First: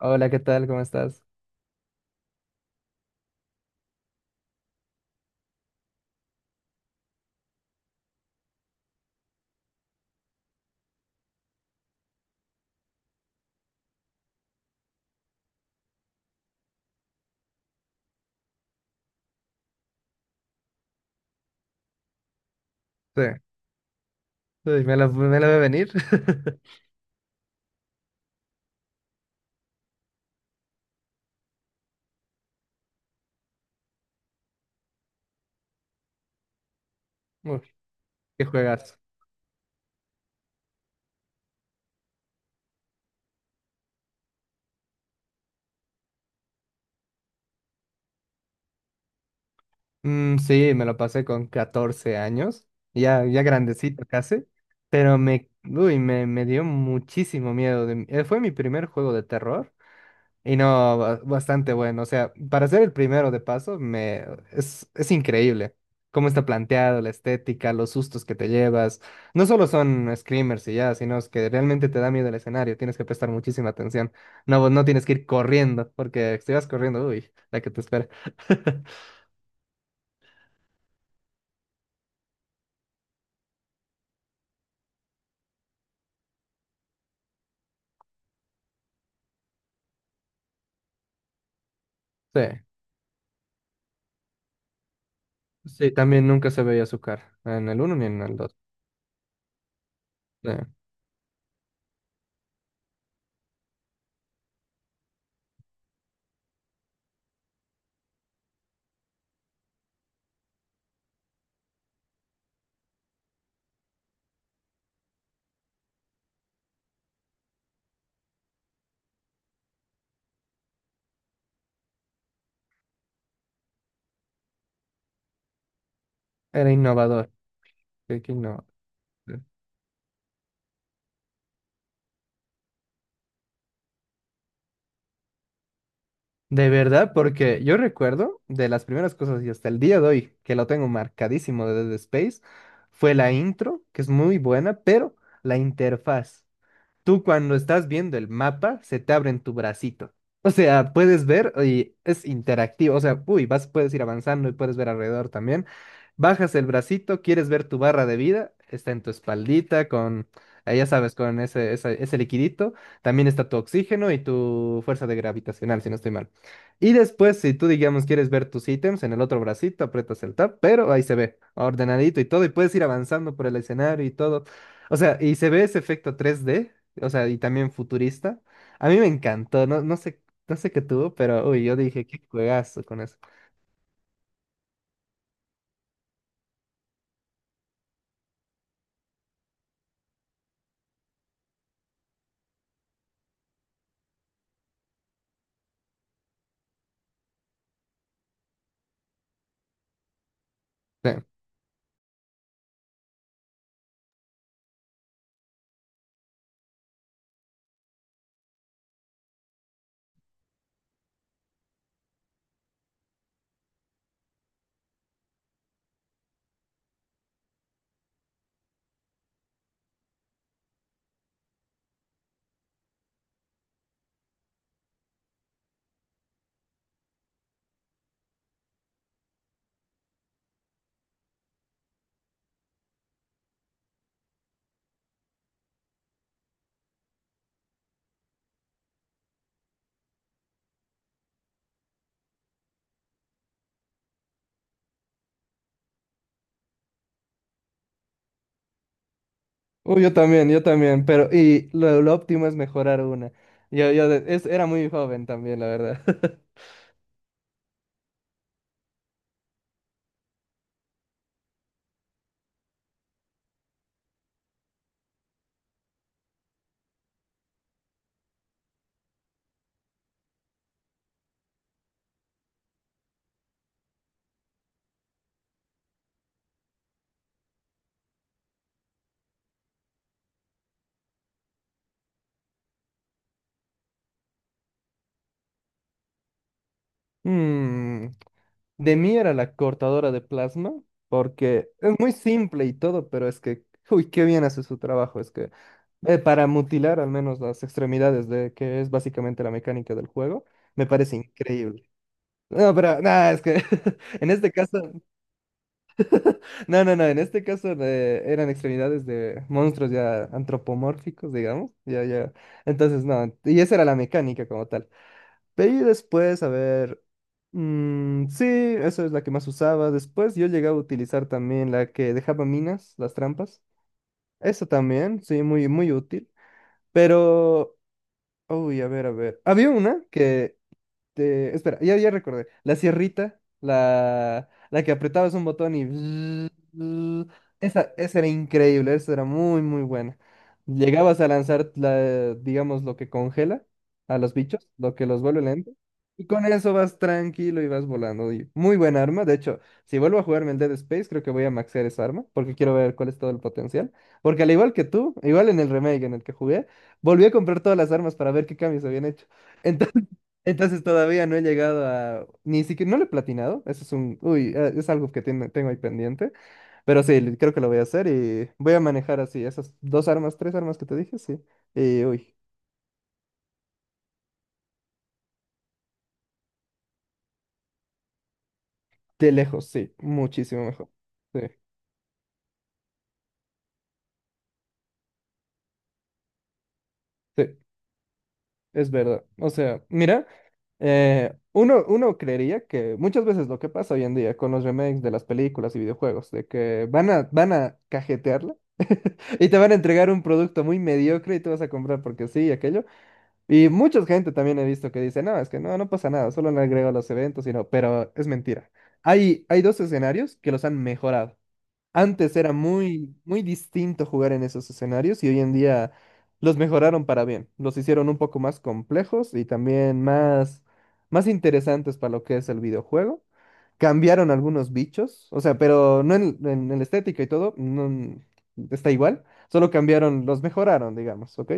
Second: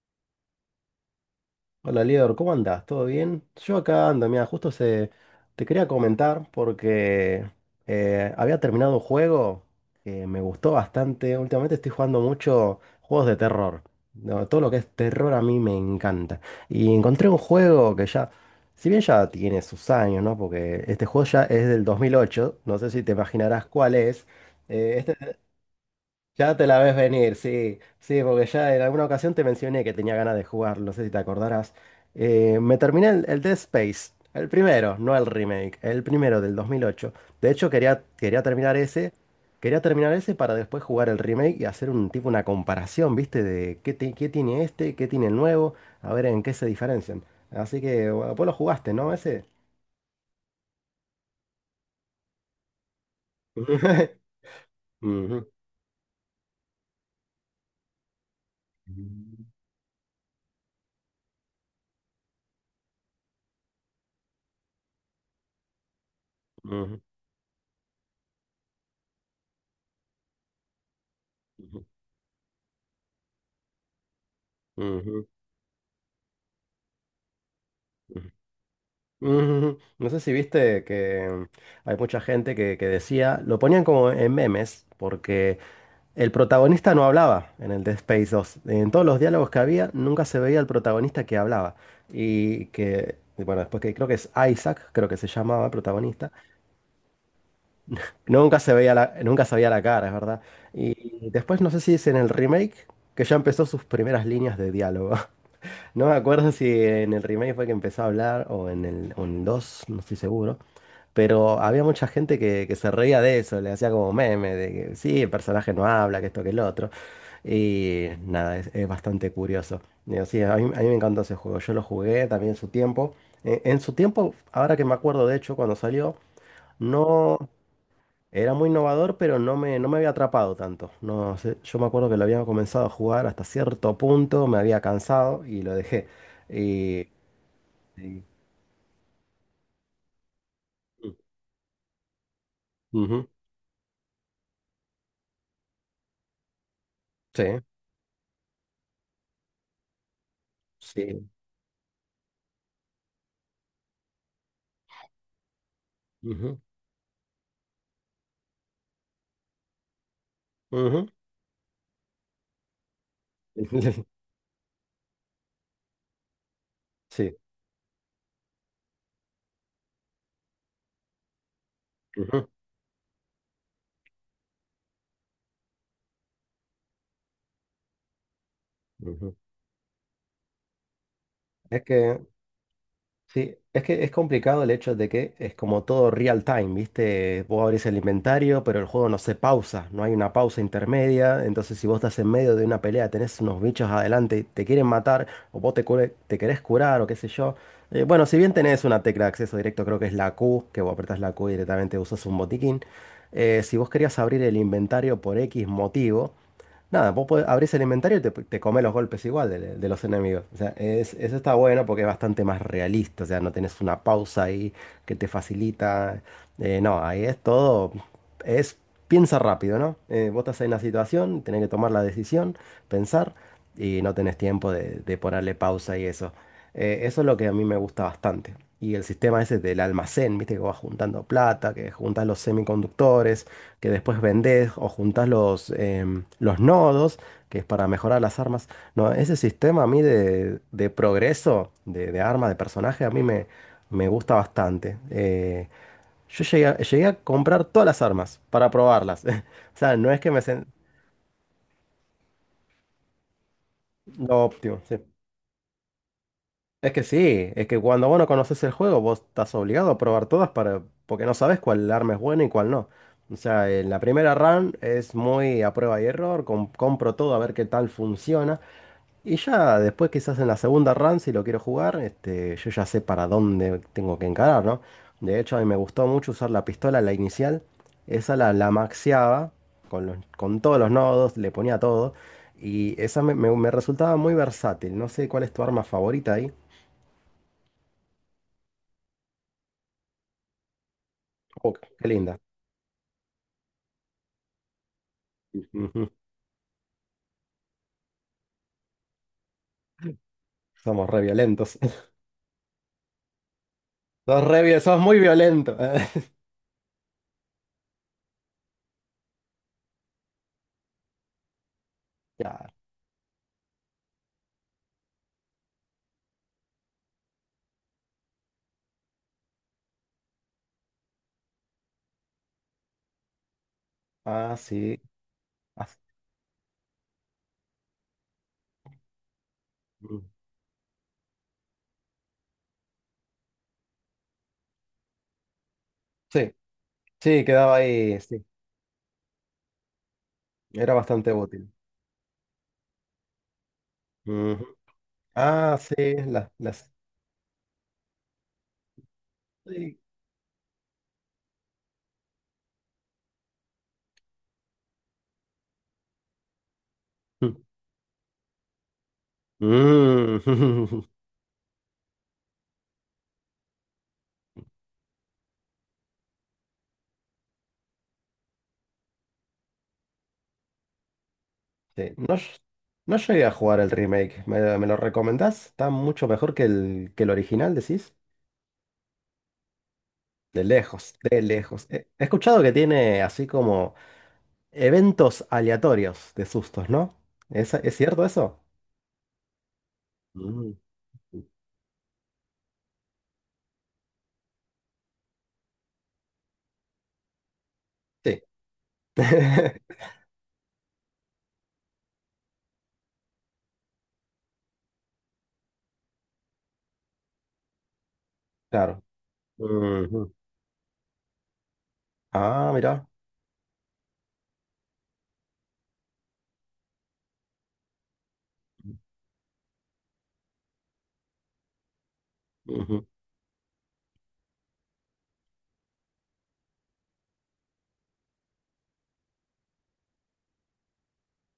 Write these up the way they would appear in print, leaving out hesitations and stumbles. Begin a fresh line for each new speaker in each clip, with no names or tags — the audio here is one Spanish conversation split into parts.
Hola, ¿qué tal? ¿Cómo estás?
Hola, Lior, ¿cómo andás? ¿Todo bien? Yo acá ando, mira, justo te quería comentar porque había terminado un juego que me gustó bastante. Últimamente estoy jugando mucho juegos de terror. No, todo lo que es terror a mí me encanta. Y encontré un juego que ya, si bien ya tiene sus años, ¿no? Porque este juego ya es del 2008, no sé si te
Sí,
imaginarás cuál es.
Uy, me
Eh,
la, me la ve venir.
ya te la ves venir, sí, sí, porque ya en alguna ocasión te mencioné que tenía ganas de jugar, no sé si te acordarás. Me terminé el Dead Space, el primero, no el remake, el primero del 2008. De
Uf.
hecho, quería, quería
Qué
terminar
juegas.
ese, quería terminar ese para después jugar el remake y hacer un tipo una comparación, ¿viste? Qué tiene este, qué tiene el nuevo, a ver en qué se diferencian. Así que, bueno, vos lo jugaste, ¿no? Ese.
Sí, me lo pasé con 14 años, ya grandecito casi, pero me,
Ujú,
uy, me, me dio muchísimo miedo. Fue mi primer juego de terror. Y no, bastante bueno. O sea, para ser el primero de paso, me es increíble cómo está planteado,
ujú,
la estética, los sustos que te llevas. No solo son screamers y ya, sino es que
ujú,
realmente te da miedo el escenario. Tienes que prestar muchísima atención. No, vos no tienes que ir
ujú,
corriendo, porque si vas corriendo, uy, la que te espera.
ujú. Ujú. No sé si viste que hay mucha gente que decía, lo ponían como en memes, porque el protagonista no hablaba en el Dead Space 2. En todos los diálogos que había, nunca se veía el protagonista que hablaba.
Sí,
Y bueno, después que creo que es Isaac, creo que se llamaba el
sí, también
protagonista,
nunca se veía su cara, en el uno ni en el dos.
nunca se veía la cara, es verdad.
Sí,
Y después no sé si es en el remake que ya empezó sus primeras líneas de diálogo. No me acuerdo si en el remake fue que empezó a hablar o en el 2, no estoy seguro. Pero había mucha gente que se reía de eso, le hacía como meme, de que sí, el personaje no habla, que esto, que el otro. Y nada, es bastante curioso. Digo, sí, a mí, me encantó ese juego, yo lo jugué también en su tiempo. En su tiempo, ahora que me acuerdo, de hecho, cuando salió,
era innovador.
no
Qué
era
innovador.
muy innovador, pero no me había atrapado tanto. No sé, yo me acuerdo que lo había comenzado a jugar hasta cierto punto, me había cansado y lo dejé.
De
Y,
verdad, porque yo
y-
recuerdo de las primeras cosas y hasta el día de hoy que lo tengo marcadísimo de Dead Space fue
Ujú.
la intro, que es muy buena, pero la interfaz, tú
Sí,
cuando estás viendo el mapa, se te abre en tu bracito. O sea, puedes
sí.
ver y es interactivo. O sea, uy, vas, puedes ir avanzando y puedes ver alrededor también. Bajas
Ujú,
el bracito, quieres ver tu barra de vida, está en tu espaldita con, ya
ujú.
sabes, con ese liquidito. También está tu oxígeno y tu fuerza de gravitacional, si no estoy mal. Y
Sí.
después, si tú, digamos, quieres ver tus ítems en el otro bracito, aprietas el tab, pero ahí se ve ordenadito y todo, y
Ujú,
puedes ir avanzando por el escenario y todo. O sea, y se ve ese efecto 3D, o sea, y también futurista. A mí me
ujú.
encantó, no, no sé, no sé qué tuvo, pero uy, yo
Es
dije,
que,
qué juegazo con eso.
sí, es que es complicado el hecho de que es como todo real time, ¿viste? Vos abrís el inventario, pero el juego no se pausa, no hay una pausa intermedia. Entonces, si vos estás en medio de una pelea, tenés unos bichos adelante y te quieren matar, o vos te querés curar, o qué sé yo. Bueno, si bien tenés una tecla de acceso directo, creo que es la Q, que vos
Sí.
apretás la Q y directamente usas un botiquín. Si vos querías abrir el inventario por X motivo. Nada, vos abrís el inventario y te comés los golpes igual de los enemigos. O sea, eso está bueno porque es bastante más realista. O sea, no tenés una pausa ahí que te facilita. No, ahí es todo. Es piensa rápido, ¿no? Vos estás en una situación, tenés que tomar la decisión, pensar y no tenés tiempo de ponerle pausa y eso. Eso es lo que a mí me gusta bastante. Y el sistema ese del almacén, viste, que vas juntando plata, que juntas los semiconductores, que después vendés o juntas los nodos, que es para mejorar las armas. No, ese sistema a mí de progreso, de arma, de personaje, a mí me gusta bastante. Yo llegué a comprar todas las armas para probarlas. O sea,
Uy,
no
yo
es que me...
también, yo
sen-
también, pero y lo óptimo es mejorar una. Yo,
Lo
era
óptimo,
muy
sí.
joven también, la verdad.
Es que sí, es que cuando vos no conoces el juego, vos estás obligado a probar todas para, porque no sabes cuál arma es buena y cuál no. O sea, en la primera run es muy a prueba y error, compro todo a ver qué tal funciona. Y ya después quizás en la segunda run, si lo quiero jugar, este, yo ya sé para dónde tengo que encarar, ¿no? De hecho, a mí me gustó mucho usar la pistola, la inicial. Esa la maxeaba con todos los nodos, le ponía todo. Y esa me resultaba muy versátil. No sé cuál es tu arma favorita ahí.
Mm, de mí era la cortadora de plasma, porque
Uh,
es
Qué
muy
linda.
simple y todo, pero es que, uy, qué bien hace su trabajo. Es que
Ujú.
para mutilar al menos las extremidades, de que es básicamente la mecánica del juego, me
Somos
parece
re violentos.
increíble. No, pero nada, es que en
Sos
este
re
caso,
vi- sos muy violento.
no, no, no, en este caso eran extremidades de monstruos ya antropomórficos, digamos, ya, ya.
Ya.
Entonces, no, y esa era la mecánica como tal. De ahí después, a ver, mm, sí, eso es la que más usaba. Después yo llegaba a utilizar también la que dejaba minas, las trampas.
Ah,
Eso
sí.
también, sí, muy,
Ah,
muy
sí.
útil. Pero, uy, a ver, a ver. Había una
Mm.
que espera, ya, ya recordé. La sierrita, la que apretabas un botón y... bzz,
Sí,
bzz.
sí, quedaba
Esa
ahí.
era
Sí.
increíble, esa era muy, muy buena.
Era
Llegabas a
bastante útil.
lanzar la, digamos, lo que congela a los bichos,
Ujú.
lo que los vuelve lento.
Ah, sí.
Y con
Las,
eso
las.
vas tranquilo y vas volando. Y muy buena arma. De hecho, si
Sí.
vuelvo a jugarme el Dead Space, creo que voy a maxear esa arma, porque quiero ver cuál es todo el potencial. Porque al igual que tú, igual en el remake en el que jugué, volví a
Mm.
comprar todas las armas para ver qué cambios habían hecho. Entonces
Mm.
todavía no he llegado a... Ni siquiera... No lo he platinado. Eso es un... Uy, es algo que tengo ahí pendiente. Pero sí, creo que lo voy a hacer y voy a manejar así esas dos armas, tres armas que te dije, sí. Y
Sí. No,
uy,
no llegué a jugar el remake. ¿Me lo recomendás? Está mucho mejor que el original, decís.
de lejos, sí. Muchísimo
De
mejor.
lejos,
Sí,
de lejos. He escuchado que tiene así como. Eventos aleatorios de sustos, ¿no?
sí,
¿Es cierto eso?
es verdad. O sea, mira,
Mm.
uno, uno creería que muchas veces lo que pasa hoy en día con los remakes de las películas y videojuegos, de que van a, van a
Sí.
cajetearla. Y te van a entregar un producto muy mediocre y tú vas a comprar porque sí y aquello. Y mucha gente también he visto que dice, no, es que no, no pasa nada, solo le agrego los eventos y no, pero es mentira.
Claro.
Hay dos
Ujú.
escenarios que los han mejorado. Antes era
Ah, mira.
muy, muy distinto jugar en esos escenarios y hoy en día los mejoraron para bien. Los hicieron un poco más complejos y también más, más interesantes para lo que es el
Ujú.
videojuego. Cambiaron algunos bichos, o sea, pero no en la estética y todo, no, está igual. Solo cambiaron, los mejoraron, digamos, ¿ok?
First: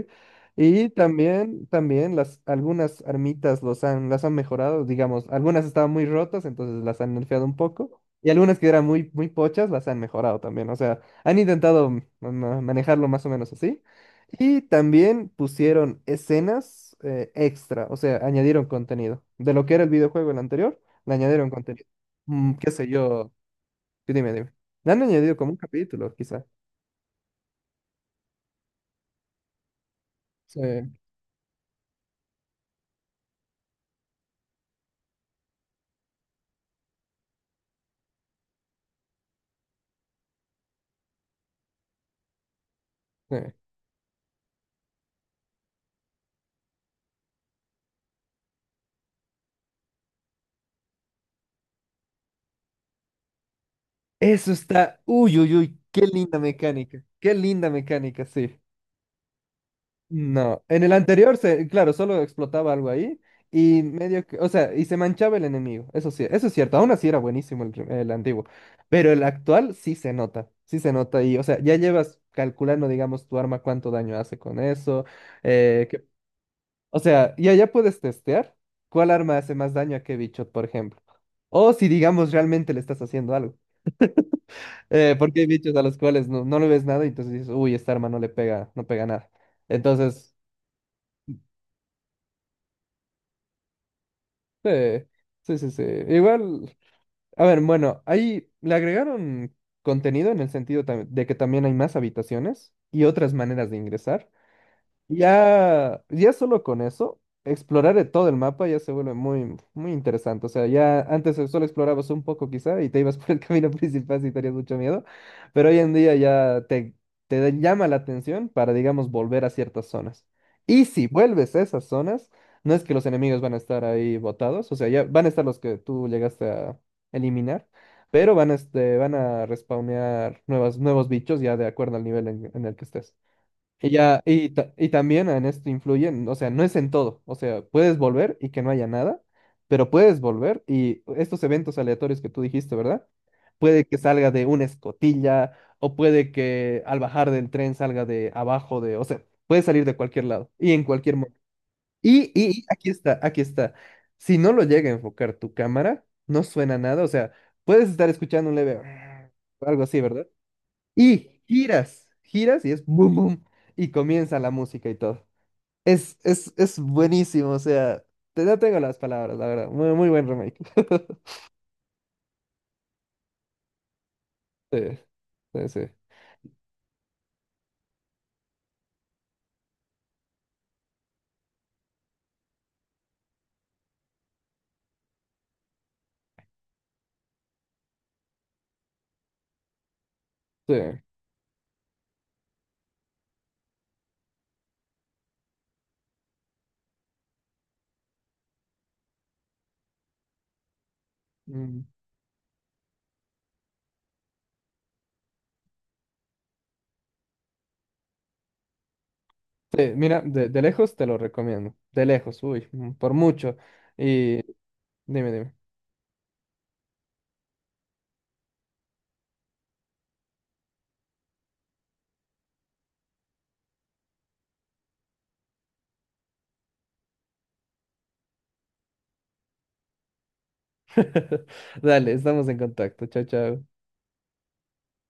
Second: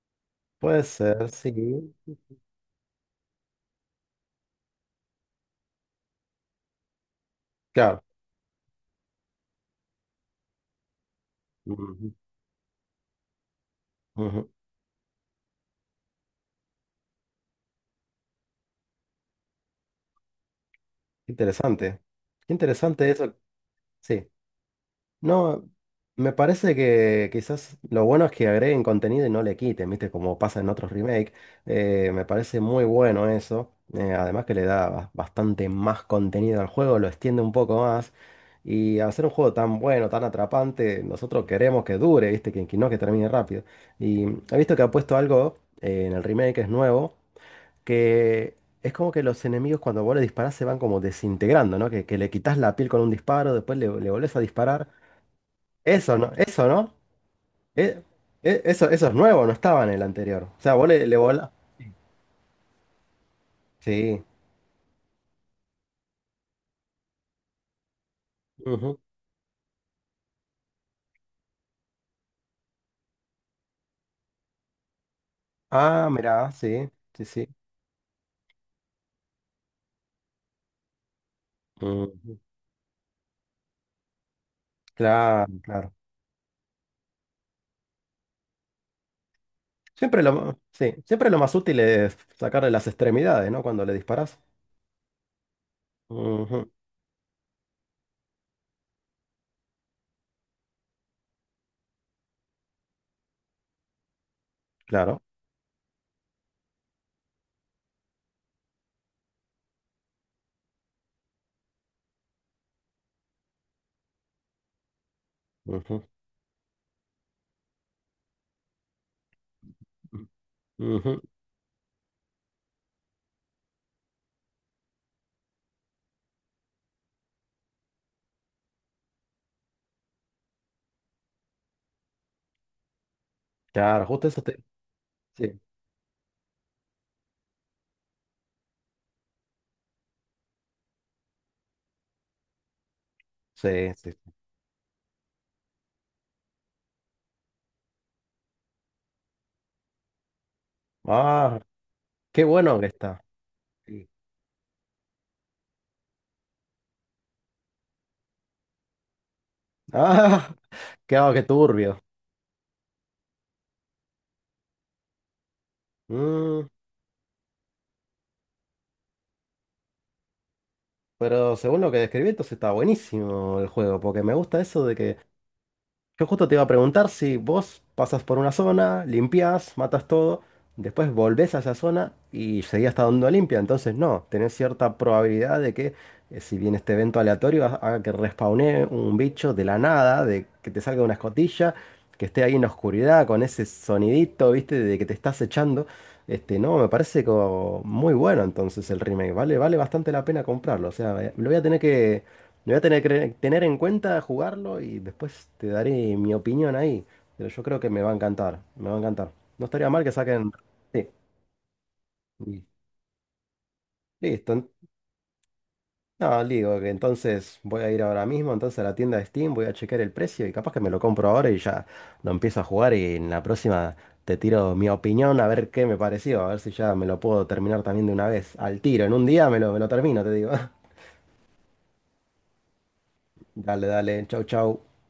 Puede
Y
ser, sí.
también, también las, algunas armitas los han, las han mejorado, digamos, algunas estaban muy rotas, entonces las han nerfeado un poco.
Claro.
Y algunas que eran muy, muy pochas las han mejorado también. O sea, han intentado mm,
Ujú.
manejarlo más o menos así.
Ujú.
Y también pusieron escenas extra. O sea, añadieron contenido. De lo que era el videojuego el anterior, le añadieron contenido.
Interesante.
Mm, qué sé
Interesante
yo.
eso.
Tú
Sí.
Dime, dime. Le han añadido como un
No,
capítulo,
me
quizá.
parece que quizás lo bueno es que agreguen contenido y no le quiten, ¿viste? Como
Sí,
pasa en otros remakes. Me parece muy bueno eso. Además que le da bastante más contenido al juego, lo extiende un poco más. Y al ser un juego tan bueno, tan atrapante, nosotros queremos que dure, ¿viste? Que no que termine
sí.
rápido. Y he visto que ha puesto algo en el remake, que es nuevo, que es como que los enemigos cuando vos le disparás se van como desintegrando, ¿no? Que le quitas la piel con un disparo, después le volvés a
Eso
disparar.
está. Uy, uy, uy. Qué
Eso no,
linda
eso no.
mecánica. Qué linda
Eh,
mecánica, sí.
eso es nuevo, no estaba en el anterior. O
No,
sea,
en
vos
el anterior, se, claro, solo explotaba algo ahí y
Sí.
medio que, o sea, y se manchaba el enemigo, eso sí, eso es cierto, aún así era buenísimo el, el antiguo,
Ujú.
pero el actual sí se nota y, o sea, ya llevas calculando, digamos, tu arma cuánto daño hace con eso, eh, que-
Ah, mirá, sí,
o
sí,
sea,
sí.
ya puedes testear cuál arma hace más daño a qué bicho, por ejemplo, o si, digamos,
Ujú.
realmente le estás haciendo algo, porque hay
Claro,
bichos a
claro.
los cuales no, no le ves nada y entonces dices, uy, esta arma no le pega, no pega nada. Entonces,
Sí, siempre lo más útil es sacarle las extremidades, ¿no? Cuando le disparas.
sí, sí.
Ujú.
Igual, a ver, bueno, ahí le agregaron contenido en el sentido de que también hay más habitaciones y otras maneras de ingresar.
Claro.
Ya, ya solo con eso, explorar de todo el mapa ya se vuelve muy, muy interesante. O sea, ya antes solo explorabas un poco quizá y te ibas por el camino principal si tenías mucho miedo, pero hoy en
Ujú,
día ya te llama la atención para, digamos, volver a ciertas zonas. Y si
ujú.
vuelves a esas zonas, no es que los enemigos van a estar ahí botados, o sea, ya van a estar los que tú llegaste a eliminar, pero van a, van a respawnear nuevas, nuevos bichos ya de acuerdo al nivel en el que estés. Y
Claro,
ya,
justo eso te.
y también en
Sí,
esto influyen, o sea, no es en todo, o sea, puedes volver y que no haya nada, pero puedes volver y estos eventos aleatorios que tú dijiste, ¿verdad? Puede
sí,
que
sí.
salga de una escotilla o puede que al bajar del tren salga de abajo de, o sea, puede salir de cualquier lado y en cualquier momento.
Ah,
Y,
qué
y
bueno que
aquí está,
está.
aquí está.
Sí.
Si no lo llega a enfocar tu cámara, no suena nada, o sea, puedes estar escuchando un leve algo así, ¿verdad?
Ah, qué,
Y
ah, qué turbio.
giras, giras y es boom, boom. Y comienza la música y todo. Es, es,
Mm,
es buenísimo, o sea, te, no tengo las palabras, la verdad. Muy, muy buen remake.
Pero según lo que describí, entonces está buenísimo el juego, porque me gusta
Sí,
eso de que
sí, sí,
yo justo te iba a preguntar si vos pasas por una zona, limpias, matas todo, después volvés a esa zona y seguías estando donde limpia. Entonces, no, tenés cierta probabilidad de que si viene este evento aleatorio, haga que respawnee un bicho de la nada, de que te
sí.
salga una escotilla, que esté ahí en la oscuridad con ese sonidito, ¿viste? De que te estás echando. Este, no, me parece como muy bueno entonces el remake. Vale, vale bastante la pena comprarlo. O sea, lo voy a tener
Mm,
lo voy a tener que tener en cuenta, jugarlo y después te daré mi opinión ahí. Pero yo creo que me va a encantar, me va a encantar. No estaría
sí,
mal que
mira,
saquen...
de lejos te
Sí,
lo recomiendo. De lejos,
y
uy, mm, por mucho. Y
listo.
dime, dime.
No, digo que entonces voy a ir ahora mismo, entonces a la tienda de Steam, voy a chequear el precio y capaz que me lo compro ahora y ya lo empiezo a jugar y en la próxima te tiro mi opinión a ver qué me pareció, a ver si ya me lo puedo terminar también de una vez, al tiro, en un día me lo termino, te digo.
Dale, estamos en contacto. Chao, chao.
Dale, dale, chau, chau.